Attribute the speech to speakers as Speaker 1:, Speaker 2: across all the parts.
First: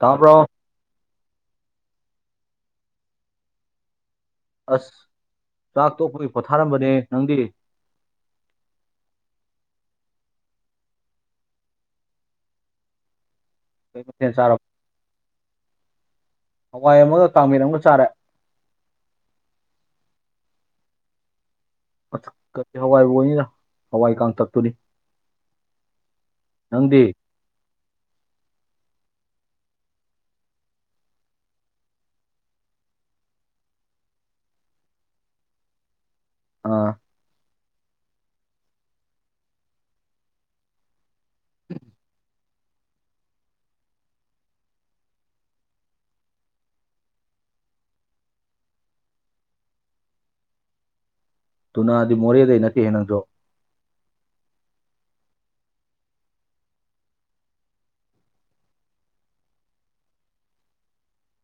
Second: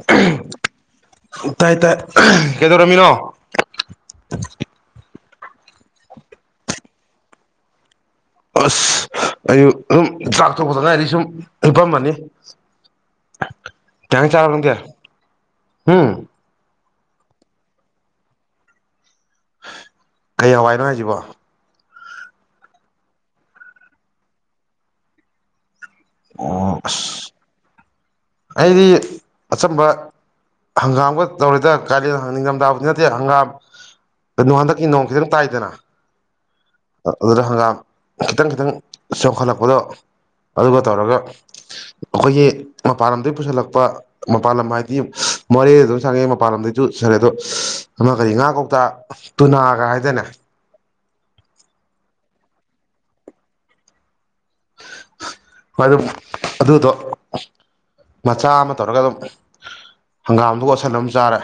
Speaker 1: ꯇꯥꯕ꯭ꯔꯣ
Speaker 2: ꯑꯍꯝ ꯇꯥꯏ ꯇꯥꯏ ꯑꯍꯝ ꯀꯩꯗꯧꯔꯝꯃꯤꯅꯣ
Speaker 1: ꯑꯁ ꯆꯥꯛ ꯇꯣꯛꯄꯒꯤ ꯄꯣꯊꯥꯔꯝꯕꯅꯦ ꯅꯪꯗꯤ
Speaker 2: ꯑꯁ ꯑꯩꯁꯨ ꯑꯗꯨꯝ ꯆꯥꯛ ꯇꯣꯛꯄꯗ ꯉꯥꯏꯔꯤ ꯁꯨꯝ ꯍꯤꯞꯄꯝꯕꯅꯤ ꯀꯩ
Speaker 1: ꯃꯊꯦꯜ
Speaker 2: ꯍꯦꯟꯖꯥꯡ ꯆꯥꯔꯕꯥ
Speaker 1: ꯆꯥꯔꯕ
Speaker 2: ꯅꯪꯗꯤ ꯍꯨꯝ
Speaker 1: ꯍꯋꯥꯏ ꯑꯃꯒ ꯀꯥꯡꯃꯦꯠ ꯑꯃꯒ ꯆꯥꯔꯦ
Speaker 2: ꯀꯩ ꯍꯋꯥꯏꯅꯣ ꯍꯥꯏꯖꯤꯕꯨ
Speaker 1: ꯀꯔꯤ ꯍꯋꯥꯏꯕꯨ ꯑꯣꯏꯅꯤꯗ ꯍꯋꯥꯏ ꯀꯥꯡꯇꯛꯇꯨꯅꯤ
Speaker 2: ꯑꯣ
Speaker 1: ꯅꯪꯗꯤ
Speaker 2: ꯑꯁ ꯑꯩꯗꯤ ꯑꯆꯝꯕ ꯍꯪꯒꯥꯝꯒ ꯇꯧꯔꯤꯗ ꯀꯥꯂꯦꯟ ꯅꯤꯡꯊꯝꯊꯥꯕꯨꯗꯤ ꯅꯠꯇꯦ ꯍꯪꯒꯥꯝ ꯀꯩꯅꯣ ꯍꯟꯗꯛꯀꯤ ꯅꯣꯡ ꯈꯤꯇꯪ ꯇꯥꯏꯗꯅ
Speaker 1: ꯑꯥ
Speaker 2: ꯑꯗꯨꯗ ꯍꯪꯒꯥꯝ ꯈꯤꯇꯪ ꯈꯤꯇꯪ ꯆꯣꯡꯈꯠꯂꯛꯄꯗꯣ ꯑꯗꯨꯒ ꯇꯧꯔꯒ ꯑꯩꯈꯣꯏꯒꯤ ꯃꯄꯥꯟ ꯂꯝꯗꯒꯤ ꯄꯨꯁꯤꯜꯂꯛꯄ ꯃꯄꯥꯥꯟ ꯂꯝ ꯍꯥꯏꯗꯤ ꯃꯣꯔꯦꯗ ꯑꯗꯨꯝ ꯁꯪꯉꯦ ꯃꯄꯥꯟ ꯂꯝꯗꯩꯖꯨ ꯁꯔꯦ ꯑꯗꯣ ꯑꯃ ꯀꯔꯤ ꯉꯥ ꯀꯧꯇꯥ ꯇꯨꯅꯥꯒ ꯍꯥꯏꯗꯥꯏꯅꯦ
Speaker 1: ꯇꯨꯅꯥꯗꯤ ꯃꯣꯔꯦꯗꯩ ꯅꯠꯇꯦꯍꯦ ꯅꯪꯖꯨ
Speaker 2: ꯃꯔꯨꯞ ꯑꯗꯨꯗꯣ ꯃꯆꯥ ꯑꯃ ꯇꯧꯔꯒ ꯑꯗꯨꯝ ꯍꯪꯒꯥꯝꯗꯨꯒ ꯑꯣꯠꯁꯜꯂ ꯑꯗꯨꯝ ꯆꯥꯔꯦ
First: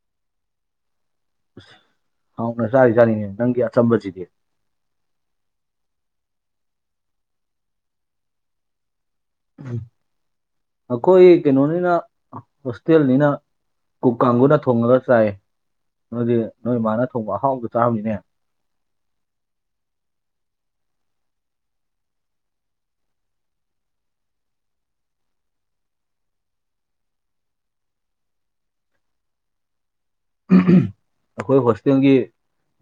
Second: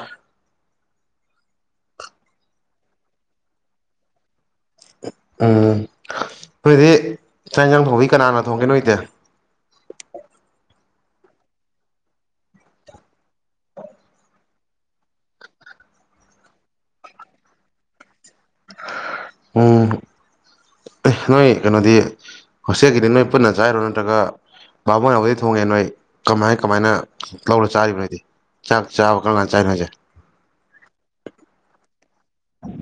Speaker 1: ꯑꯁ ꯍꯥꯎꯅ ꯆꯥꯔꯤꯖꯥꯅꯤꯅꯦ ꯅꯪꯒꯤ ꯑꯆꯝꯕꯁꯤꯗꯤ
Speaker 2: ꯎꯝ ꯈꯣꯏꯗꯤ ꯆꯥꯛ ꯌꯦꯟꯁꯥꯡ ꯊꯣꯡꯕꯗꯤ ꯀꯅꯅꯥ ꯊꯣꯡꯒꯦ ꯅꯣꯏꯗꯤ
Speaker 1: ꯎ ꯑꯩꯈꯣꯏ ꯀꯩꯅꯣꯅꯤꯅ ꯍꯣꯁꯇꯦꯜꯅꯤꯅ ꯀꯨꯛ ꯀꯥꯡꯒꯨꯅ ꯊꯣꯡꯉꯒ ꯆꯥꯏ ꯅꯣꯏꯗꯤ ꯅꯣꯏꯃꯥꯅ ꯊꯣꯡꯕ ꯑꯍꯥꯎꯕꯗꯣ ꯆꯥꯔꯝꯅꯤꯅꯦ
Speaker 2: ꯎꯝ ꯅꯣꯏ ꯀꯩꯅꯣꯗꯤ ꯍꯣꯁꯇꯦꯜꯒꯤꯗꯤ ꯅꯣꯏ ꯄꯨꯟꯅ ꯆꯥꯏꯔꯣ ꯅꯠꯇ꯭ꯔꯒ ꯕꯥꯃꯣꯟꯅꯗꯤ ꯊꯣꯡꯉꯦ ꯅꯣꯏ ꯀꯃꯥꯏ ꯀꯃꯥꯏꯅ ꯂꯧꯔ ꯆꯥꯔꯤꯕ ꯅꯣꯏꯗꯤ ꯆꯥꯛ ꯆꯥꯕ ꯀꯔꯝꯀꯥꯟ ꯆꯥꯏꯅꯣ ꯍꯥꯏꯖꯦ
Speaker 1: ꯑꯩꯈꯣꯏ ꯍꯣꯁꯇꯦꯜꯒꯤ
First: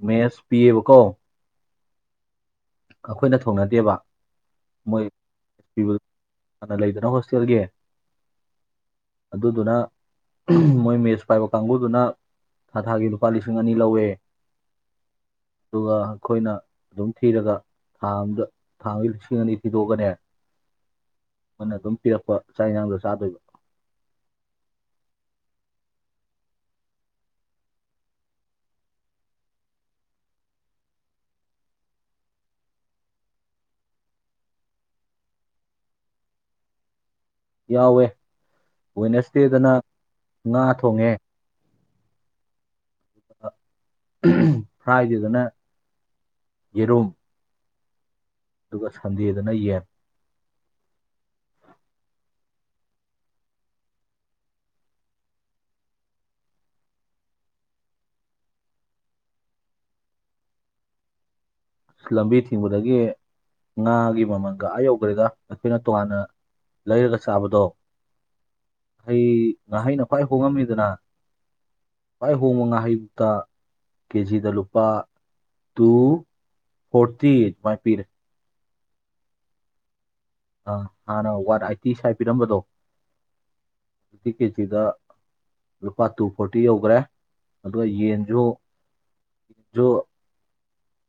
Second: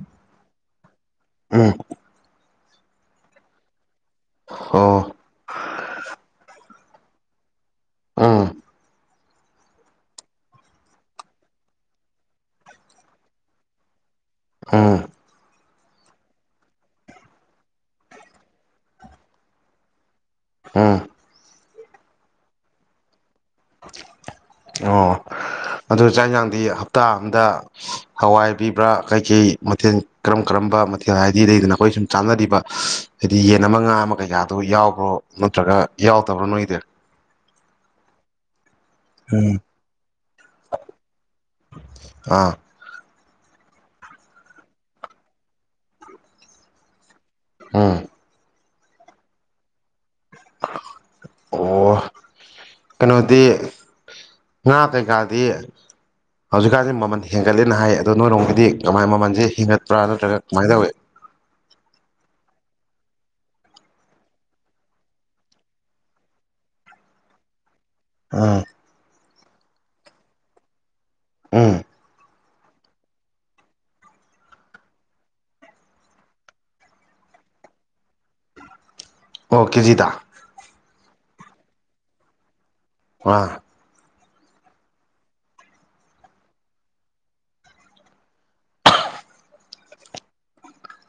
Speaker 1: ꯃꯦꯁ ꯄꯤꯌꯦꯕꯀꯣ
Speaker 2: ꯎꯝ
Speaker 1: ꯑꯩꯈꯣꯏꯅ ꯊꯣꯡꯅꯗꯦꯕ
Speaker 2: ꯑꯣ
Speaker 1: ꯃꯣꯏ ꯄꯤꯕ [unintelligible] ꯂꯩꯗꯅ ꯍꯣꯁꯇꯦꯜꯒꯤ
Speaker 2: ꯎꯝ
Speaker 1: ꯑꯗꯨꯗꯨꯅ ꯃꯣꯏ ꯃꯦꯁ ꯄꯥꯏꯕ ꯀꯥꯡꯒꯨꯗꯨꯅ ꯊꯥ ꯊꯥꯒꯤ ꯂꯨꯄꯥ ꯂꯤꯁꯤꯡ ꯑꯅꯤ ꯂꯧꯋꯦ
Speaker 2: ꯎꯝ
Speaker 1: ꯑꯗꯨꯒ ꯑꯈꯣꯏꯅ ꯑꯗꯨꯝ ꯊꯤꯔꯒ ꯊꯥ ꯑꯃꯗ ꯊꯥ ꯑꯃꯒꯤ ꯂꯤꯁꯤꯡ ꯑꯅꯤ ꯊꯤꯗꯣꯛꯑꯒꯅꯦ
Speaker 2: ꯎꯝ
Speaker 1: ꯃꯣꯏꯅ ꯑꯗꯨꯝ ꯄꯤꯔꯛꯄ ꯆꯥꯛ ꯏꯟꯁꯥꯡꯗꯣ ꯆꯥꯗꯣꯏꯕ
Speaker 2: ꯑꯣ ꯑꯗꯨ ꯆꯥꯛ ꯏꯟꯁꯥꯡꯗꯤ ꯍꯞꯇꯥ ꯑꯝꯗ ꯍꯋꯥꯏ ꯄꯤꯕ꯭ꯔꯥ ꯀꯩ ꯀꯩ ꯃꯊꯦꯜ ꯀꯔꯝ ꯀꯔꯝꯕ ꯃꯊꯦꯜ ꯍꯥꯏꯗꯤ ꯂꯩꯗꯅ ꯑꯈꯣꯏ ꯁꯨꯝ ꯆꯥꯟꯅꯔꯤꯕ ꯍꯥꯏꯗꯤ ꯌꯦꯟ ꯑꯃ ꯉꯥ ꯑꯃ ꯀꯩꯀꯥꯗꯣ ꯌꯥꯎꯕ꯭ꯔꯣ ꯅꯠꯇ꯭ꯔꯒ ꯌꯥꯎꯗꯕ꯭ꯔꯣ ꯅꯣꯏꯒꯤꯗꯤ
Speaker 1: ꯌꯥꯎꯋꯦ ꯋꯦꯅꯥꯁꯗꯦꯗꯅ ꯉꯥ ꯊꯣꯡꯉꯦ
Speaker 2: ꯑꯥ
Speaker 1: ꯐ꯭ꯔꯥꯏꯗꯦꯗꯅ ꯌꯦꯔꯨꯝ
Speaker 2: ꯎꯝ
Speaker 1: ꯑꯗꯨꯒ ꯁꯟꯗꯦꯗꯅ ꯌꯦꯟ
Speaker 2: ꯑꯣ ꯀꯩꯅꯣꯗꯤ ꯉꯥ ꯀꯩ ꯀꯥꯗꯤ ꯍꯧꯖꯤꯛꯀꯥꯟꯁꯦ ꯃꯃꯜ ꯍꯦꯟꯒꯠꯂꯦꯅ ꯍꯥꯏ ꯑꯗꯣ ꯅꯣꯏꯔꯣꯝꯒꯤꯗꯤ ꯀꯃꯥꯏ ꯃꯃꯜꯁꯦ ꯍꯦꯟꯒꯠꯄ꯭ꯔꯥ ꯅꯠꯇ꯭ꯔꯒ ꯀꯃꯥꯏ ꯇꯧꯏ
Speaker 1: ꯂꯝꯕꯤ ꯊꯤꯡꯕꯗꯒꯤ ꯉꯥꯒꯤ ꯃꯃꯜꯒ ꯑꯥ ꯌꯧꯈ꯭ꯔꯦꯒ ꯑꯈꯣꯏꯅ ꯇꯣꯉꯥꯟꯅ ꯂꯩꯔꯒ ꯆꯥꯕꯗꯣ
Speaker 2: ꯎꯝ
Speaker 1: ꯏ ꯉꯥꯍꯩꯅ ꯈ꯭ꯋꯥꯏ ꯍꯣꯡꯉꯝꯃꯤꯗꯅ
Speaker 2: ꯎꯝ
Speaker 1: ꯈꯋꯥꯏ ꯍꯣꯡꯕ ꯉꯥꯍꯩꯇ ꯀꯦꯖꯤꯗ ꯂꯨꯄꯥ ꯇꯨ ꯐꯣꯔꯇꯤ ꯗꯨꯃꯥꯏ ꯄꯤꯔꯦ
Speaker 2: ꯑꯣ ꯀꯦꯖꯤꯗ
Speaker 1: ꯑꯥ, ꯍꯥꯟꯅ ꯋꯥꯟ ꯑꯩꯏꯇꯤ ꯁꯥꯏ ꯄꯤꯔꯝꯕꯗꯣ
Speaker 2: ꯑꯥ
Speaker 1: [unintelligible] ꯀꯦꯖꯤꯗ ꯂꯨꯄꯥ ꯇꯨ ꯐꯣꯔꯇꯤ ꯌꯧꯒ꯭ꯔꯦ ꯑꯗꯨꯒ ꯌꯦꯟꯁꯨ ꯗꯣ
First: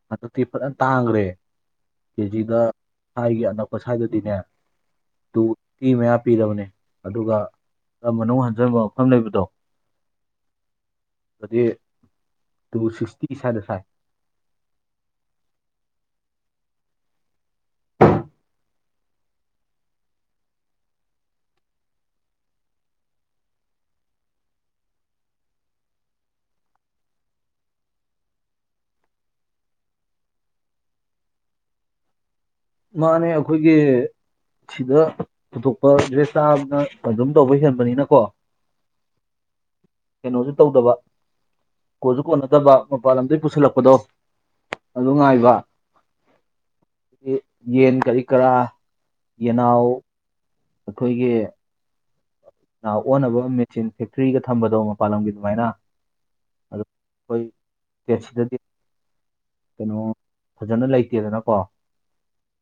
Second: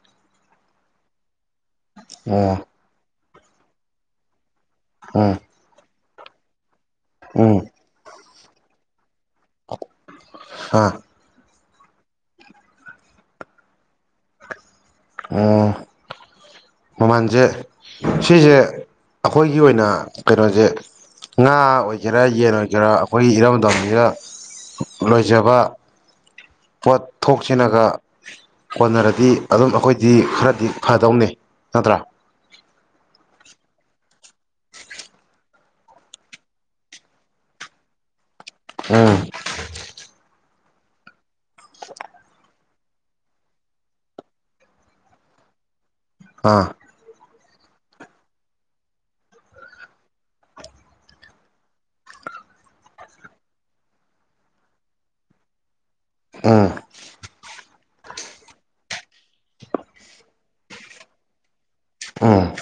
Speaker 1: ꯍꯟꯗꯛꯇꯤ ꯐꯖꯅ ꯇꯥꯡꯈ꯭ꯔꯦ
Speaker 2: ꯑꯣ
Speaker 1: ꯀꯦꯖꯤꯗ ꯑꯁꯥꯏꯒꯤ ꯑꯅꯛꯄ ꯁꯥꯏꯗꯗꯤꯅꯦ
Speaker 2: ꯎꯝ
Speaker 1: ꯇꯨ ꯐꯤꯞ ꯄꯤꯔꯕꯅꯤ ꯑꯗꯨꯒ
Speaker 2: ꯎꯝ
Speaker 1: ꯈꯔ ꯃꯅꯨꯡ ꯍꯟꯖꯤꯕ ꯃꯐꯝ ꯂꯩꯕꯗꯣ
Speaker 2: ꯑꯥ
Speaker 1: ꯑꯗꯤ ꯇꯨ ꯁꯤꯛꯁꯇꯤ ꯁꯥꯏꯗ ꯁꯥꯏ
Speaker 2: ꯑꯣ ꯃꯃꯜꯁꯦ ꯁꯤꯁꯦ ꯑꯈꯣꯏꯒꯤ ꯑꯣꯏꯅ ꯀꯩꯅꯣꯁꯦ ꯉꯥ ꯑꯣꯏꯒꯦꯔꯥ ꯌꯦꯟ ꯑꯣꯏꯒꯦꯔꯥ ꯑꯈꯣꯏꯒꯤ ꯏꯔꯝꯗꯝꯅꯤꯅ ꯂꯣꯏꯖꯕ ꯄꯣꯠ ꯊꯣꯛꯁꯤꯅꯒ ꯀꯣꯟꯅꯔꯗꯤ ꯑꯗꯨꯝ ꯑꯈꯣꯏꯗꯤ ꯈꯔꯗꯤ ꯐꯗꯧꯅꯤ ꯅꯠꯇ꯭ꯔꯥ
Speaker 1: ꯃꯥꯅꯦ ꯑꯈꯣꯏꯒꯤ ꯁꯤꯗ ꯄꯨꯊꯣꯛꯄ ꯗ꯭ꯔꯦꯁ ꯆꯥꯕꯅ ꯑꯗꯨꯝ ꯇꯧꯕ ꯍꯦꯟꯕꯅꯤꯅꯀꯣ
Speaker 2: ꯑꯝ
Speaker 1: ꯀꯩꯅꯣꯁꯨ ꯇꯧꯗꯕ ꯀꯣꯟꯁꯨ ꯀꯣꯟꯅꯗꯕ ꯃꯄꯥꯟ ꯂꯝꯗꯒꯤ ꯄꯨꯁꯤꯜꯂꯛꯄꯗꯣ ꯑꯗꯨ ꯉꯥꯏꯕ
Speaker 2: ꯑꯥ
Speaker 1: ꯌꯦꯟ ꯀꯔꯤ ꯀꯔꯥ ꯌꯦꯅꯥꯎ ꯑꯈꯣꯏꯒꯤ ꯑꯣꯟꯅꯕ ꯃꯦꯆꯤꯟ ꯐꯦꯛꯗꯒ ꯊꯝꯕꯗꯣ ꯃꯄꯥꯜ ꯂꯝꯒꯤ ꯑꯗꯨꯃꯥꯏꯅ
Speaker 2: ꯎꯝ
Speaker 1: ꯁ꯭ꯇꯦꯠ ꯁꯤꯗꯗꯤ ꯀꯩꯅꯣ ꯐꯖꯅ ꯂꯩꯇꯦꯗꯅꯀꯣ
Speaker 2: ꯑꯝ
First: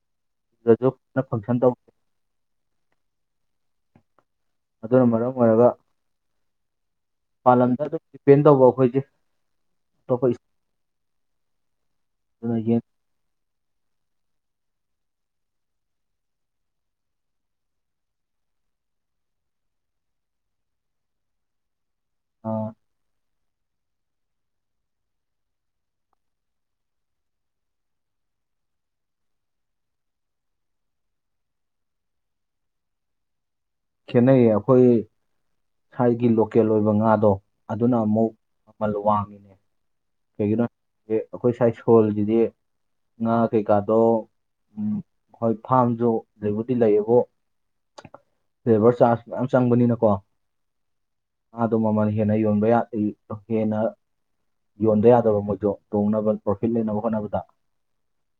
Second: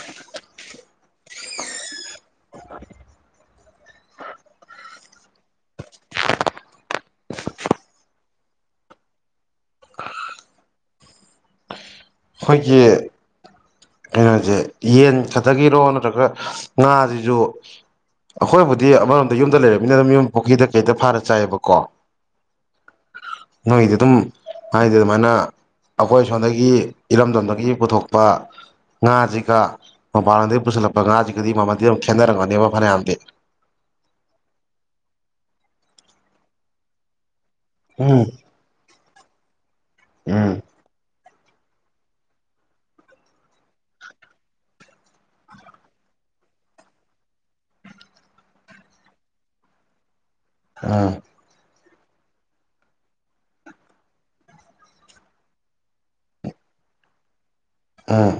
Speaker 1: ꯁꯨ ꯐꯪꯁꯟ ꯇ ꯑꯗꯨꯅ ꯃꯔꯝ ꯑꯣꯏꯔꯒ ꯄꯥꯂꯝꯗ ꯗꯤꯄꯦꯟ ꯇꯧꯕ ꯑꯈꯣꯏꯁꯦ ꯑꯇꯣꯞꯄ ꯏꯁꯇꯦꯠꯇꯨꯅ
Speaker 2: ꯑꯈꯣꯏꯒꯤ
Speaker 1: ꯌꯦꯟ
Speaker 2: ꯀꯩꯅꯣꯁꯦ ꯌꯦꯟ ꯈꯥꯇꯒꯤꯔꯣ ꯅꯠꯇ꯭ꯔꯒ ꯉꯥꯁꯤꯁꯨ ꯑꯈꯣꯏꯕꯨꯗꯤ ꯑꯃꯔꯣꯝꯗ ꯌꯨꯝꯗ ꯂꯩꯔꯕꯃꯤꯅ ꯑꯗꯨ ꯌꯨꯝ ꯄꯨꯈ꯭ꯔꯤꯗ ꯀꯩꯇ ꯐꯥꯔ ꯆꯥꯏꯌꯦꯕꯀꯣ ꯅꯣꯗꯣ ꯑꯗꯨꯝ ꯍꯥꯏꯗꯤ ꯑꯗꯨꯃꯥꯏꯅ ꯑꯈꯣꯏ ꯁꯣꯝꯗꯒꯤ ꯏꯔꯝꯗꯝꯗꯒꯤ ꯄꯨꯊꯣꯛꯄ ꯉꯥꯁꯤꯒ ꯃꯄꯥꯟꯗꯒꯤ ꯄꯨꯁꯤꯜꯂꯛꯄ ꯉꯥꯁꯤꯒꯗꯤ ꯃꯃꯜꯗꯤ ꯑꯗꯨꯝ ꯈꯦꯠꯅꯔꯝꯒꯅꯦꯕ ꯐꯅꯌꯥꯝꯗꯤ
Speaker 1: ꯈꯦꯠꯅꯩꯌꯦ ꯑꯈꯣꯏ ꯍꯥꯏꯒꯤ ꯂꯣꯀꯦꯜ ꯑꯣꯏꯕ ꯉꯥꯗꯣ ꯑꯗꯨꯅ
Speaker 2: ꯎꯝ
Speaker 1: ꯑꯃꯨꯛ ꯃꯃꯜ ꯋꯥꯡꯉꯤꯅꯦ
Speaker 2: ꯎꯝ
Speaker 1: ꯀꯩꯒꯤꯅꯣ ꯑꯈꯣꯏ ꯁꯣꯏꯜꯁꯤꯗꯤ ꯉꯥ ꯀꯩꯀꯥꯗꯣ ꯍꯣꯏ ꯐꯥꯝꯁꯨ ꯂꯩꯕꯨꯗꯤ ꯂꯩꯌꯦꯕꯨ ꯂꯦꯕꯔ ꯆꯥꯔꯖ ꯃꯌꯥꯝ ꯆꯪꯕꯅꯤꯅꯀꯣ
Speaker 2: ꯑꯥ
Speaker 1: ꯑꯗꯨ ꯃꯃꯜ ꯍꯦꯟꯅ ꯌꯣꯟꯕ ꯌꯥꯗꯦ ꯍꯦꯟꯅ ꯌꯣꯟꯕ ꯌꯥꯗꯕ ꯃꯣꯏꯗꯣ ꯇꯣꯡꯅꯕ ꯄ꯭ꯔꯣꯐꯤꯠ ꯂꯩꯅꯕ ꯍꯣꯠꯅꯕꯗ
Speaker 2: ꯑꯥ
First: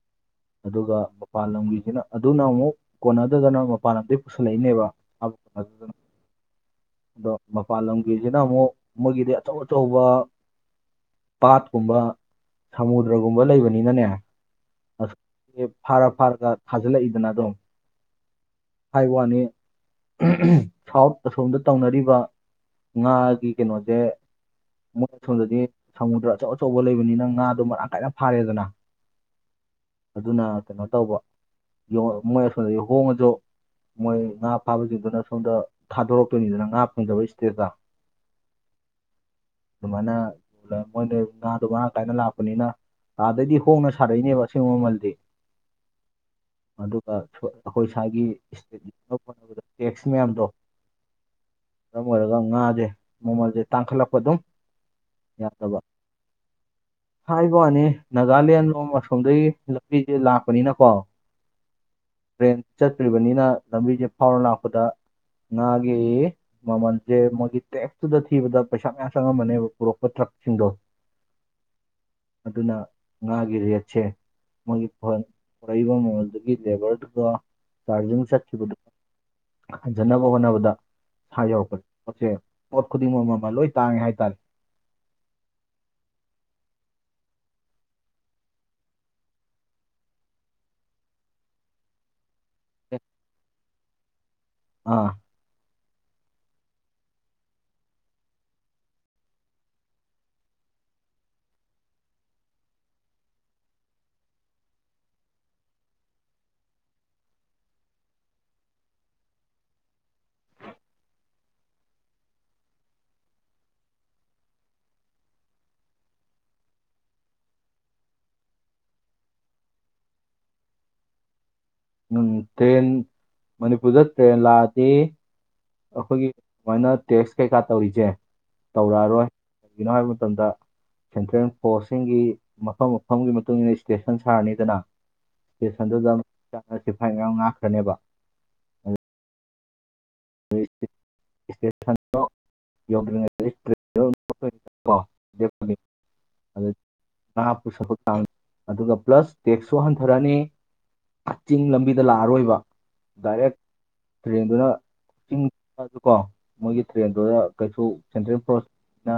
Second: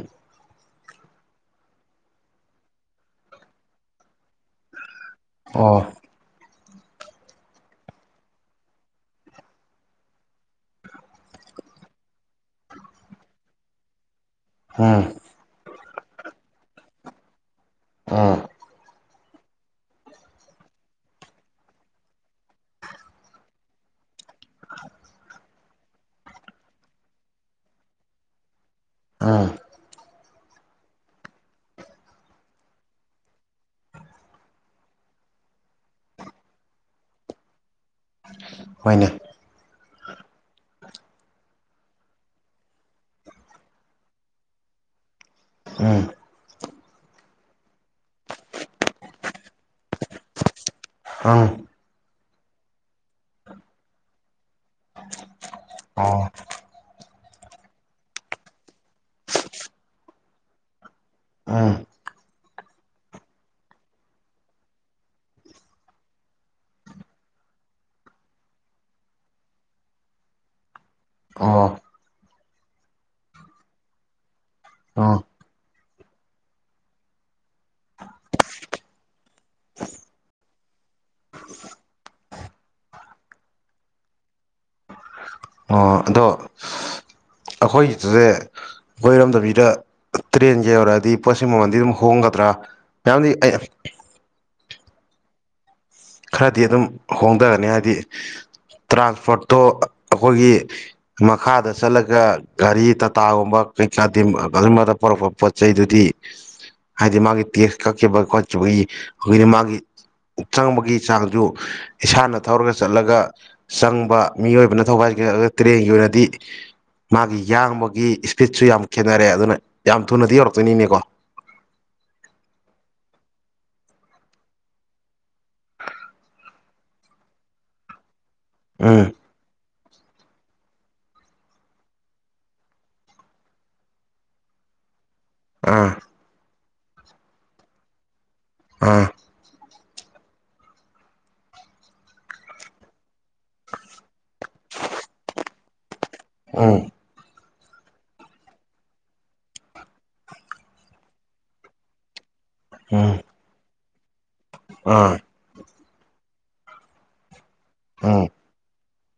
Speaker 1: ꯑꯗꯨꯒ ꯃꯄꯥꯟ ꯂꯝꯒꯤꯁꯤꯅ ꯑꯗꯨꯅ ꯑꯃꯨꯛ ꯀꯣꯟꯅꯗꯗꯅ ꯃꯄꯥꯟ ꯂꯝꯗꯒꯤ ꯄꯨꯁꯜꯂꯛꯏꯅꯦꯕ
Speaker 2: ꯑꯣ
Speaker 1: [unintelligible] ꯑꯗꯣ ꯃꯄꯥꯟ ꯂꯝꯒꯤꯁꯤꯅ ꯑꯃꯨꯛ ꯃꯣꯏꯒꯤꯗꯤ ꯑꯆꯧ ꯑꯆꯧꯕ ꯄꯥꯠꯀꯨꯝꯕ ꯁꯃꯨꯗ꯭ꯔꯒꯨꯝꯕ ꯂꯩꯕꯅꯤꯅꯅꯦ
Speaker 2: ꯎꯝ
Speaker 1: ꯑꯁ ꯐꯥꯔ ꯐꯥꯔꯒ ꯊꯥꯖꯤꯜꯂꯛꯏꯗꯅ ꯑꯗꯨꯝ
Speaker 2: ꯑꯝ
Speaker 1: ꯍꯥꯏꯕꯋꯥꯅꯤ ꯁꯥꯎꯠ ꯑꯁꯣꯝꯗ ꯇꯧꯅꯔꯤꯕ ꯉꯥꯒꯤ ꯀꯩꯅꯣꯁꯦ ꯃꯣꯏ ꯁꯣꯝꯗꯗꯤ ꯁꯃꯨꯗ꯭ꯔ ꯑꯆꯧ ꯑꯆꯧꯕ ꯂꯩꯕꯅꯤꯅ ꯉꯥꯗꯣ ꯃꯔꯥꯡ ꯀꯥꯏꯅ ꯐꯥꯔꯦꯗꯅ
Speaker 2: ꯑꯥ
Speaker 1: ꯑꯗꯨꯅ ꯀꯩꯅꯣ ꯇꯧꯕ ꯃꯣꯏ ꯑꯁꯣꯝꯗ ꯍꯣꯡꯉꯁꯨ ꯃꯣꯏ ꯉꯥ ꯐꯥꯕꯁꯤꯡꯗꯨꯅ ꯁꯣꯝꯗ ꯊꯥꯗꯣꯔꯛꯇꯣꯏꯅꯤꯗꯅ ꯉꯥ ꯐꯪꯖꯕ ꯁ꯭ꯇꯦꯠꯇ
Speaker 2: ꯍꯣꯏꯅꯦ
Speaker 1: ꯑꯗꯨꯃꯥꯏꯅ ꯃꯣꯏꯅ ꯉꯥꯗꯣ ꯃꯔꯥꯡ ꯀꯥꯏꯅ ꯂꯥꯛꯄꯅꯤꯅ ꯑꯗꯩꯗꯤ ꯍꯣꯡꯅ ꯁꯥꯔꯛꯏꯅꯦꯕ ꯑꯁꯦꯡꯕ ꯃꯃꯜꯗꯤ
Speaker 2: ꯎꯝ
Speaker 1: ꯑꯗꯨꯒ ꯑꯈꯣꯏ ꯑꯁꯥꯏꯒꯤ ꯁ꯭ꯇꯦꯠ ꯍꯣꯠꯅꯕꯗ ꯇꯦꯛꯁ ꯃꯌꯥꯝꯗꯣ
Speaker 2: ꯑꯪ
Speaker 1: ꯃꯔꯝ ꯑꯣꯏꯔꯒ ꯉꯥꯁꯦ ꯃꯃꯜꯁꯦ ꯇꯥꯡꯈꯠꯂꯛꯄ ꯑꯗꯨꯝ ꯌꯥꯗꯕ
Speaker 2: ꯑꯣ
Speaker 1: [inaudible] ꯍꯥꯏꯕ ꯋꯥꯅꯤ ꯅꯥꯒꯥꯂꯦꯟ ꯂꯣꯝ ꯑꯁꯣꯝꯗꯒꯤ ꯂꯝꯕꯤꯁꯦ ꯂꯥꯛꯄꯅꯤꯅꯀꯣ
Speaker 2: ꯎꯝ
Speaker 1: ꯇ꯭ꯔꯦꯟ ꯆꯠꯇ꯭ꯔꯤꯕꯅꯤꯅ ꯂꯝꯕꯤꯁꯦ ꯐꯥꯎꯔ ꯂꯥꯛꯄꯗ ꯉꯥꯒꯤ ꯃꯃꯜꯁꯦ ꯃꯣꯏꯒꯤ ꯇꯦꯛꯁꯇꯨꯗ ꯊꯤꯕꯗ ꯄꯩꯁꯥ ꯃꯌꯥꯝ ꯆꯪꯉꯝꯃꯅꯦꯕ ꯄꯨꯔꯛꯄ ꯊ ꯁꯤꯡꯗꯣ
Speaker 2: ꯑꯣ
Speaker 1: ꯑꯗꯨꯅ ꯉꯥꯒꯤꯔꯦꯠꯁꯦ ꯃꯣꯏꯒꯤ
Speaker 2: ꯑꯣ
Speaker 1: ꯐꯣꯟ ꯄꯨꯔꯛꯏꯕ ꯃꯃꯜꯗꯨꯒꯤ ꯂꯦꯕꯔꯗꯨꯗ ꯆꯥꯔꯖꯤꯡ ꯆꯠꯈꯤꯕꯗꯨ ꯍꯟꯖꯤꯟꯅꯕ ꯍꯣꯠꯅꯕꯗ ꯁꯥꯏꯌꯧꯔꯛꯄꯗ ꯄꯣꯠꯁꯦ ꯄꯣꯠ ꯈꯨꯗꯤꯡꯃꯛ ꯑꯃ ꯂꯣꯏ ꯇꯥꯡꯉꯦ ꯍꯥꯏꯇꯥꯔꯦ
Speaker 2: ꯑꯣ ꯑꯗꯣ ꯑꯈꯣꯏꯁꯦ ꯑꯈꯣꯏ ꯏꯔꯣꯝꯗꯕꯤꯗ ꯇ꯭ꯔꯦꯟꯁꯦ ꯌꯧꯔꯛꯑꯗꯤ ꯄꯣꯠꯁꯤ ꯃꯃꯟꯗꯤ ꯑꯗꯨꯝ ꯍꯣꯡꯒꯗ꯭ꯔꯥ ꯃꯌꯥꯝꯗꯤ ꯑ
Speaker 1: ꯑꯥ
Speaker 2: ꯈꯔꯗꯤ ꯑꯗꯨꯝ ꯍꯣꯡꯊꯔꯅꯤ ꯍꯥꯏꯗꯤ ꯇ꯭ꯔꯥꯟꯁꯄꯣꯔꯠꯇꯣ ꯑꯈꯣꯏꯒꯤ ꯃꯈꯥꯗ ꯆꯠꯂꯒ ꯒꯥꯔꯤ ꯇꯥꯇꯥꯒꯨꯝꯕ ꯀꯩꯀꯥꯗꯤ [unintelligible] ꯄꯔꯛꯄ ꯄꯣꯠ ꯆꯩꯗꯨꯗꯤ ꯍꯥꯏꯗꯤ ꯃꯥꯒꯤ ꯇꯦꯛꯁ ꯀꯛꯈꯤꯕ ꯈꯣꯠꯈꯤꯕꯒꯤ ꯑꯈꯣꯏꯅ ꯃꯥꯒꯤ ꯆꯪꯕꯒꯤ ꯆꯥꯡꯁꯨ ꯏꯁꯥꯅ ꯊꯧꯔꯒ ꯆꯠꯂꯒ ꯆꯪꯕ ꯃꯤꯑꯣꯏꯕꯅ ꯊꯒꯥꯏꯒ ꯇ꯭ꯔꯦꯟꯒꯤ ꯑꯣꯏꯅ ꯑꯗꯨꯗꯗꯤ ꯃꯥꯒꯤ ꯌꯥꯡꯕꯒꯤ ꯁ꯭ꯄꯤꯠꯁꯨ ꯌꯥꯝ ꯈꯦꯠꯅꯔꯦ ꯑꯗꯨꯅ ꯌꯥꯝ ꯊꯨꯅꯗꯤ ꯌꯧꯔꯛꯇꯣꯏꯅꯤꯅꯦꯀꯣ
Speaker 1: ꯎꯝ ꯇ꯭ꯔꯦꯟ ꯃꯅꯤꯄꯨꯔꯗ ꯇ꯭ꯔꯦꯟ ꯂꯥꯛꯑꯗꯤ ꯑꯈꯣꯏꯒꯤ ꯁꯨꯃꯥꯏꯅ ꯇꯦꯛꯁ ꯀꯩꯀꯥ ꯇꯧꯔꯤꯁꯦ
Speaker 2: ꯎꯝ
Speaker 1: ꯇꯧꯔꯛꯑꯔꯣꯏ ꯀꯩꯒꯤꯅꯣ ꯍꯥꯏꯕ ꯃꯇꯝꯗ ꯁꯦꯟꯇ꯭ꯔꯦꯜ ꯐꯣꯔꯁꯁꯤꯡꯒꯤ ꯃꯐꯝ ꯃꯐꯝꯒꯤ ꯃꯇꯨꯡ ꯏꯟꯅ ꯁ꯭ꯇꯦꯁꯟ ꯁꯥꯔꯅꯤꯗꯅ
Speaker 2: ꯑꯥ
Speaker 1: ꯁ꯭ꯇꯦꯁꯟꯗꯨꯗ ꯆꯠꯁꯤ ꯁꯤꯐꯥꯏ ꯃꯌꯥꯝ ꯉꯥꯛꯈ꯭ꯔꯅꯦꯕ
Speaker 2: ꯑꯥ
Speaker 1: [unintelligible] [unintelligible]
Speaker 2: ꯎꯝ
Speaker 1: ꯉꯥꯏꯍꯥꯛꯄꯨ ꯁꯛꯄ ꯀꯥꯡ ꯑꯗꯨꯒ ꯄ꯭ꯂꯁ ꯇꯦꯛꯁꯁꯨ ꯍꯟꯊꯔꯛꯑꯅꯤ ꯆꯤꯡ ꯂꯝꯕꯤꯗ ꯂꯥꯛꯑꯔꯣꯏꯕ
Speaker 2: ꯎꯝ
Speaker 1: ꯗꯥꯏꯔꯦꯛ ꯇ꯭ꯔꯦꯟꯗꯨꯅ
Speaker 2: ꯑꯥ
Speaker 1: ꯀꯣ ꯃꯣꯏꯒꯤ ꯇ꯭ꯔꯦꯟꯗꯨꯗ ꯀꯩꯁꯨ
Speaker 2: ꯎꯝ
Speaker 1: ꯁꯦꯟꯇ꯭ꯔꯦꯜ ꯐꯣꯔꯁꯅ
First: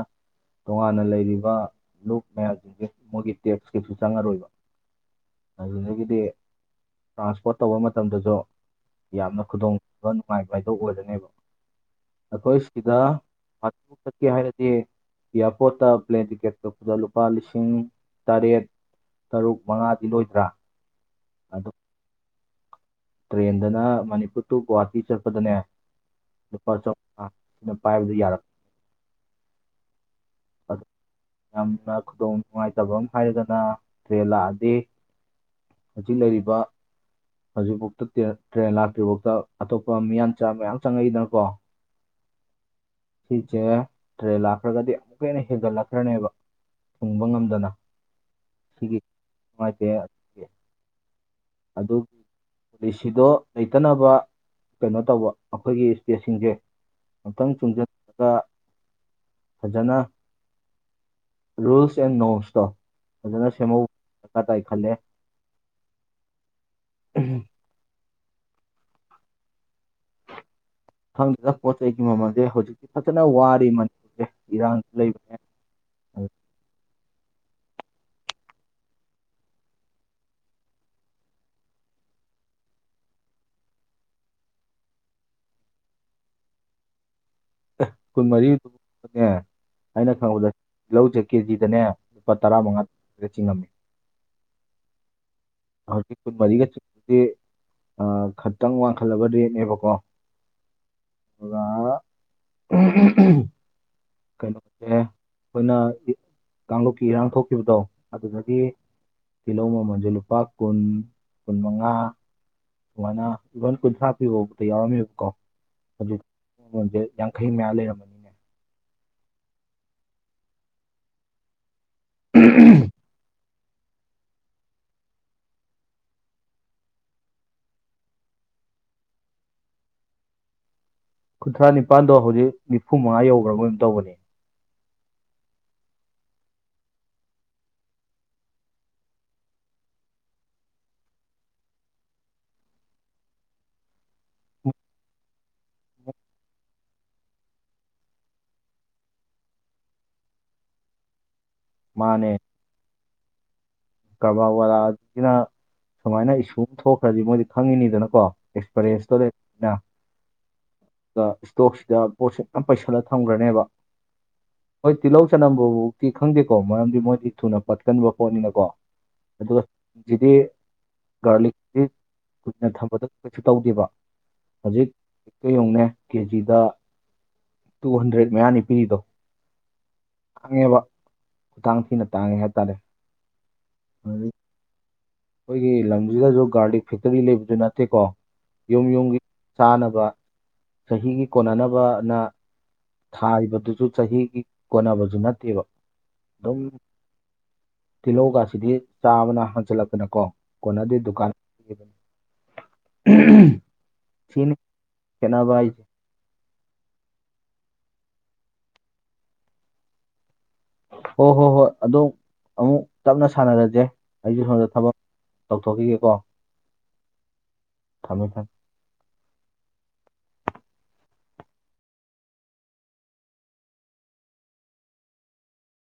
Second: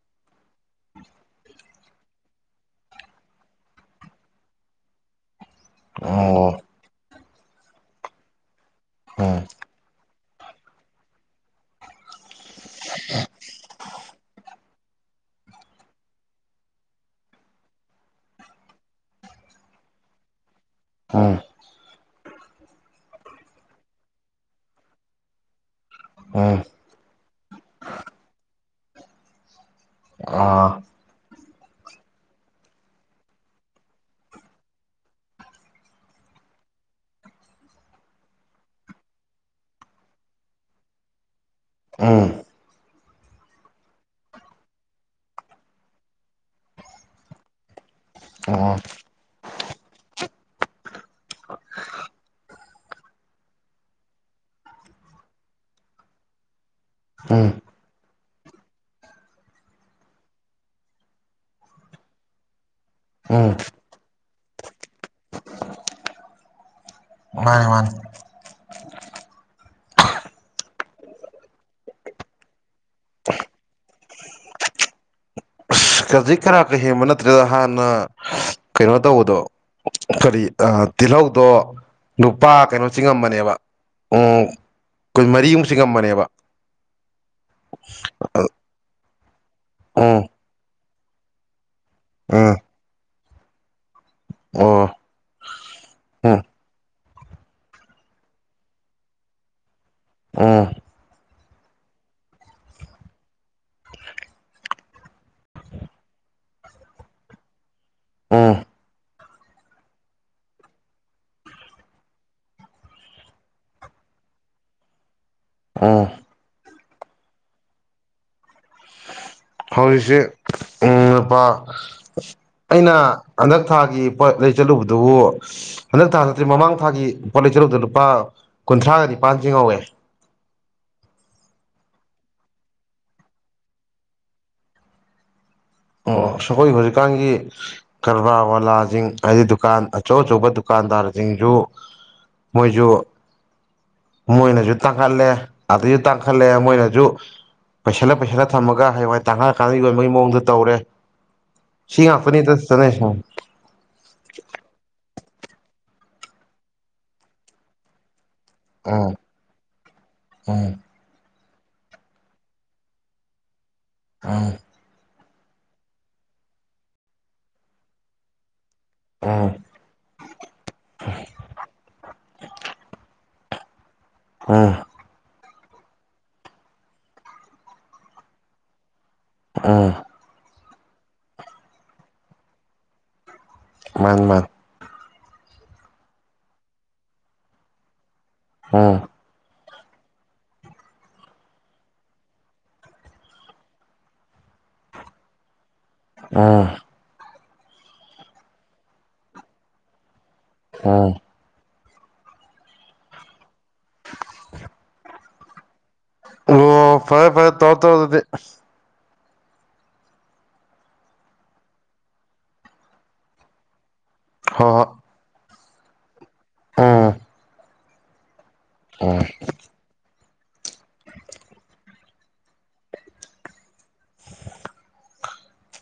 Speaker 1: ꯇꯣꯉꯥꯟꯅ ꯂꯩꯔꯤꯕ ꯂꯨꯞ ꯃꯌꯥꯝꯁꯤꯡꯁꯦ ꯃꯣꯏꯒꯤ ꯇꯦꯛꯁ ꯀꯩꯁꯨ ꯆꯪꯉꯔꯣꯏꯕ ꯑꯗꯨꯗꯒꯗꯤ
Speaker 2: ꯑꯣ
Speaker 1: ꯇ꯭ꯔꯥꯟꯁꯄꯣꯔꯠ ꯇꯧꯕ ꯃꯇꯝꯗꯁꯨ
Speaker 2: ꯎꯝ
Speaker 1: ꯌꯥꯝꯅ ꯈꯨꯗꯣꯡꯕ ꯊꯤꯕ ꯅꯨꯡꯉꯥꯏꯕ ꯍꯥꯏ ꯑꯣꯏꯔꯅꯦꯕ ꯑꯈꯣꯏ ꯁꯤꯗ ꯒ꯭ꯋꯥꯍꯥꯇꯤ ꯆꯠꯀꯦ ꯍꯥꯏꯔꯗꯤ ꯏꯌꯥꯔꯄꯣꯔꯠꯇ ꯄ꯭ꯂꯦꯟ ꯇꯤꯀꯦꯠ ꯀꯛꯄꯗ ꯂꯨꯄꯥ ꯂꯤꯁꯤꯡ ꯇꯔꯦꯠ ꯇꯔꯨꯛ ꯃꯉꯥꯗꯤ ꯂꯣꯏꯗ꯭ꯔꯥ
Speaker 2: ꯑꯥ
Speaker 1: ꯑꯗꯨ ꯇ꯭ꯔꯦꯟꯗꯅ ꯃꯅꯤꯄꯨꯔ ꯇꯨ ꯒ꯭ꯋꯥꯍꯥꯇꯤ ꯆꯠꯄꯗꯅꯦ
Speaker 2: ꯎꯝ
Speaker 1: [unintelligible]
Speaker 2: ꯑꯥ
Speaker 1: ꯑꯗꯨ ꯌꯥꯝꯅ ꯈꯨꯗꯣꯡ ꯅꯨꯡꯉꯥꯏꯇꯕ ꯑꯃ ꯍꯥꯏꯔꯒꯅ ꯇ꯭ꯔꯦꯟ ꯂꯥꯛꯑꯗꯤ ꯍꯧꯖꯤꯛ ꯂꯩꯔꯤꯕ ꯍꯧꯖꯤꯛꯐꯥꯎꯗ ꯇ꯭ꯔꯦꯟ ꯂꯥꯛꯇ꯭ꯔꯤꯐꯥꯎꯗ ꯑꯇꯣꯞꯄ ꯃꯤꯌꯥꯟꯆꯥ ꯃꯌꯥꯝ ꯆꯪꯉꯛꯏꯗꯅꯀꯣ
Speaker 2: ꯑꯝ
Speaker 1: ꯁꯤꯁꯦ ꯇ꯭ꯔꯦꯜ ꯂꯥꯛꯈ꯭ꯔꯒꯗꯤ ꯑꯃꯨꯛꯀ ꯍꯦꯟꯅ ꯍꯦꯟꯒꯠꯂꯛꯈ꯭ꯔꯅꯦꯕ ꯊꯨꯡꯕ ꯉꯝꯗꯅ
Speaker 2: ꯑꯣ
Speaker 1: ꯁꯤꯒꯤ ꯅꯨꯡꯉꯥꯏꯇꯦ ꯑꯗꯨ ꯗꯤꯁꯤꯗꯣ ꯂꯩꯇꯅꯕ ꯀꯩꯅꯣ ꯇꯧꯕ ꯑꯈꯣꯏꯒꯤ ꯁ꯭ꯇꯦꯠꯁꯤꯡꯁꯦ
Speaker 2: ꯎꯝ
Speaker 1: ꯑꯃꯨꯛꯇꯪ ꯆꯨꯝꯁꯤꯜꯂꯒ ꯐꯖꯅ ꯔꯨꯜꯁ ꯑꯦꯟ ꯅꯣꯔꯝꯁꯇꯣ ꯐꯖꯅ
Speaker 2: ꯎꯝ
Speaker 1: ꯁꯦꯝꯍꯧ ꯗꯔꯀꯥꯔ ꯇꯥꯏ ꯈꯜꯂꯦ [inaudible] ꯎꯝ
Speaker 2: ꯃꯥꯅꯦ ꯃꯥꯅꯦ
Speaker 1: [inaudible] ꯈꯪꯗꯦꯗ ꯄꯣꯠ ꯆꯩꯒꯤ ꯃꯃꯜꯁꯦ ꯍꯧꯖꯤꯛꯇꯤ ꯐꯖꯅ ꯋꯥꯔꯤꯔꯤ ꯃꯅꯤꯄꯨꯔꯁꯦ ꯏꯔꯥꯡꯗ ꯂꯩꯕꯅꯦ
Speaker 2: ꯈꯥꯖꯤ ꯈꯥꯔꯛꯇꯒ ꯍꯦꯟꯕ ꯅꯠ ꯅꯠꯇ꯭ꯔꯗ ꯍꯥꯟꯅ ꯀꯩꯅꯣ ꯇꯧꯕꯗꯣ ꯀꯔꯤ ꯇꯤꯜꯍꯧꯗꯣ ꯂꯨꯄꯥ ꯀꯩꯅꯣꯆꯤꯡ ꯉꯝꯕꯅꯦꯕ ꯎ ꯀꯨꯟ ꯃꯔꯤꯃꯨꯛ ꯆꯤꯡ ꯉꯝꯕꯅꯦꯕ
Speaker 1: ꯀꯨꯟꯃꯔꯤꯅꯦ ꯑꯩꯅ
Speaker 2: ꯎꯝ
Speaker 1: ꯈꯪꯕꯗ ꯇꯤꯜꯍꯧꯁꯦ ꯀꯦꯖꯤꯗꯅꯦ ꯂꯨꯄꯥ
Speaker 2: ꯎꯝ
Speaker 1: ꯇꯔꯥꯃꯉꯥ ꯈ ꯆꯤꯡꯉꯝꯃꯤ
Speaker 2: ꯑꯣ
Speaker 1: ꯍꯧꯔ ꯀ
Speaker 2: ꯎꯝ
Speaker 1: ꯀꯨꯟꯃꯔꯤꯒ ꯆꯗꯤ ꯈꯇꯪ ꯋꯥꯡꯈꯠꯂꯕ ꯔꯦꯠꯅꯦꯕꯀꯣ
Speaker 2: ꯎꯝ
Speaker 1: ꯑꯗꯨꯒ ꯀꯩꯅꯣꯁꯦ ꯑꯩꯈꯣꯏꯅ ꯀꯥꯡꯂꯨꯞꯀꯤ ꯏꯔꯥꯡ ꯊꯣꯛꯈꯤꯕꯗꯣ
Speaker 2: ꯎꯝ
Speaker 1: ꯑꯗꯨꯗꯒꯤ ꯇꯤꯜꯍꯧ ꯃꯃꯜꯁꯨ ꯂꯨꯄꯥ ꯀꯨꯟ ꯀꯨꯟꯃꯉꯥ ꯋꯥꯅ ꯂꯣꯏ ꯀꯨꯟꯊ꯭ꯔꯥ ꯄꯤꯕꯕꯗ ꯌꯥꯎꯔꯝꯃꯦꯕꯀꯣ
Speaker 2: ꯎꯝ
Speaker 1: ꯍꯧꯖꯤꯛꯣꯟꯁꯦ ꯌꯥꯡꯈꯩ ꯃꯌꯥ ꯂꯩꯔꯝꯃꯅꯤꯅꯦ
Speaker 2: ꯍꯧꯖꯤꯛꯁꯦ ꯎꯝ ꯂꯨꯄꯥ ꯑꯩꯅ ꯍꯟꯗꯛ ꯊꯥꯒꯤ ꯄꯣꯠ ꯂꯩ ꯆꯠꯂꯨꯕꯗꯨꯕꯨ ꯍꯟꯗꯛ ꯊꯥ ꯅꯠꯇ꯭ꯔꯤ ꯃꯃꯥꯡ ꯊꯥꯒꯤ ꯄꯣꯠ ꯂꯩ ꯆꯠꯂꯨꯕꯗ ꯂꯨꯄꯥ ꯀꯨꯟꯊ꯭ꯔꯥꯒ ꯅꯤꯄꯥꯟꯁꯤ ꯉꯧꯋꯦ
Speaker 1: ꯀꯨꯟꯊ꯭ꯔꯥ ꯅꯤꯄꯥꯜꯗꯣ ꯍꯧꯖꯤꯛ ꯅꯤꯐꯨ ꯃꯉꯥ ꯌꯧꯈ꯭ꯔ ꯃꯣꯏꯝ ꯇꯧꯕꯅꯤ
Speaker 2: ꯑꯣ ꯑꯩꯈꯣꯏ ꯍꯧꯖꯤꯛꯀꯥꯟꯒꯤ ꯀꯔꯕꯥꯔ ꯋꯥꯂꯥꯁꯤꯡ ꯍꯥꯏꯗꯤ ꯗꯨꯀꯥꯟ ꯑꯆꯧ ꯑꯆꯧꯕ ꯗꯨꯀꯥꯟ ꯀꯥꯟꯗꯥꯔꯁꯤꯡꯁꯨ ꯃꯣꯏꯁꯨ ꯃꯣꯏꯅꯁꯨ ꯇꯥꯡꯈꯠꯂꯦ ꯑꯗꯨꯁꯨ ꯇꯥꯡꯈꯠꯂꯦ ꯃꯣꯏꯅꯁꯨ ꯄꯩꯁꯜꯂ ꯄꯩꯁꯜꯂ ꯊꯝꯃꯒ ꯍꯌꯦꯡꯋꯥꯏ ꯇꯥꯡꯈꯥꯏꯑꯀꯥꯟꯗ ꯌꯣꯟꯕꯒꯤ ꯃꯑꯣꯡꯗ ꯇꯧꯔꯦ ꯁꯤ ꯉꯥꯛꯇꯅꯤꯗ ꯁꯤ ꯆꯪꯉꯛꯏꯖ
Speaker 1: ꯀꯔꯕꯥ ꯋꯥꯂꯥꯅ ꯁꯨꯃꯥꯏꯅ ꯏꯁꯨ ꯑꯃ ꯊꯣꯛꯈ꯭ꯔꯗꯤ ꯃꯣꯏꯗꯤ ꯈꯪꯉꯤꯅꯤꯗꯅꯀꯣ
Speaker 2: ꯎꯝ
Speaker 1: ꯑꯦꯛꯁꯄꯔꯤꯌꯦꯟꯁꯇ ꯂꯩꯅ
Speaker 2: ꯎꯝ
Speaker 1: ꯇꯣꯛꯁꯤꯗ ꯄꯣꯠꯁꯦ ꯌꯥꯝ ꯄꯩꯁꯜꯂ ꯊꯝꯈ꯭ꯔꯅꯦꯕ ꯍꯣꯏ ꯇꯤꯜꯍꯧ ꯆꯠꯅꯝꯕꯕꯨꯥꯎꯤ ꯈꯪꯗꯦꯀꯣ ꯃꯔꯝꯗꯤ ꯃꯣꯏꯗꯤ ꯊꯨꯅ ꯄꯠꯀꯟꯕ ꯄꯣꯠꯅꯤꯅꯀꯣ
Speaker 2: ꯎꯝ ꯎꯝ
Speaker 1: ꯑꯗꯨꯒ ꯒꯔꯂꯤꯛꯁꯤ ꯀꯨꯏꯅ ꯊꯝꯕꯗ ꯀꯩꯁꯨ ꯇꯧꯗꯦꯕ
Speaker 2: ꯍꯣꯏ
Speaker 1: ꯀꯩꯗꯣꯉꯅꯦ ꯀꯦꯖꯤꯗ ꯇꯨ ꯍꯟꯗ꯭ꯔꯦꯗ ꯃꯌꯥꯅꯤ ꯄꯤꯔꯤꯗꯣ
Speaker 2: ꯑꯥ
Speaker 1: ꯇꯥꯡꯉꯦꯕ ꯈꯨꯊꯥꯡ ꯊꯤꯅ ꯇꯥꯡꯉꯦ ꯍꯥꯏꯇꯥꯔꯦ
Speaker 2: ꯃꯥꯟ
Speaker 1: ꯑꯗꯨꯗꯒꯤ
Speaker 2: ꯃꯥꯥꯟ
Speaker 1: ꯑꯩꯈꯣꯏꯒꯤ ꯂꯝꯁꯤꯗꯁꯨ ꯒꯥꯔꯗꯤꯛ ꯐꯦꯛꯇꯔꯤ ꯂꯩꯕꯁꯨ ꯅꯠꯇꯦꯀꯣ ꯌꯨꯝꯝ
Speaker 2: ꯎꯝ
Speaker 1: ꯌꯨꯝꯒꯤ ꯆꯥꯅꯕ ꯆꯍꯤꯒꯤ ꯀꯣꯟꯅꯅꯕꯅ ꯊꯥꯔꯤꯕꯗꯨꯁꯨ ꯆꯍꯤꯒꯤ ꯀꯣꯟꯅꯕꯁꯨ ꯅꯠꯇꯦꯕ ꯑꯗꯨꯝ
Speaker 2: ꯑꯥ
Speaker 1: ꯇꯤꯜꯍꯧꯒꯁꯤꯗꯤ ꯆꯥꯝꯃꯅ ꯍꯟꯖꯤꯜꯂꯛꯄꯅꯀꯣ ꯀꯣꯟꯅꯗꯤ
Speaker 2: ꯎꯝ
Speaker 1: ꯗꯨꯀꯥꯟꯅꯤ ꯆꯅꯤ ꯈꯦꯠꯅꯕ ꯍꯥꯏꯁꯦ
Speaker 2: ꯑꯣ ꯐꯔꯦ ꯐꯔꯦ ꯇꯧꯔ ꯇꯧꯔꯣꯗꯨꯗꯤ
Speaker 1: ꯍꯣꯏ ꯍꯣꯏ ꯍꯣꯏ ꯑꯗꯨꯝ ꯑꯃꯨꯛ ꯇꯞꯅ ꯁꯥꯟꯅꯔꯁꯦ ꯑꯩꯁꯨ ꯁꯣꯝꯗ ꯊꯕꯛ ꯇꯧꯊꯣꯛꯈꯤꯒꯦꯀꯣ
Speaker 2: ꯑꯥ
Speaker 1: ꯊꯃꯦ ꯊꯝ
Speaker 2: ꯑꯣ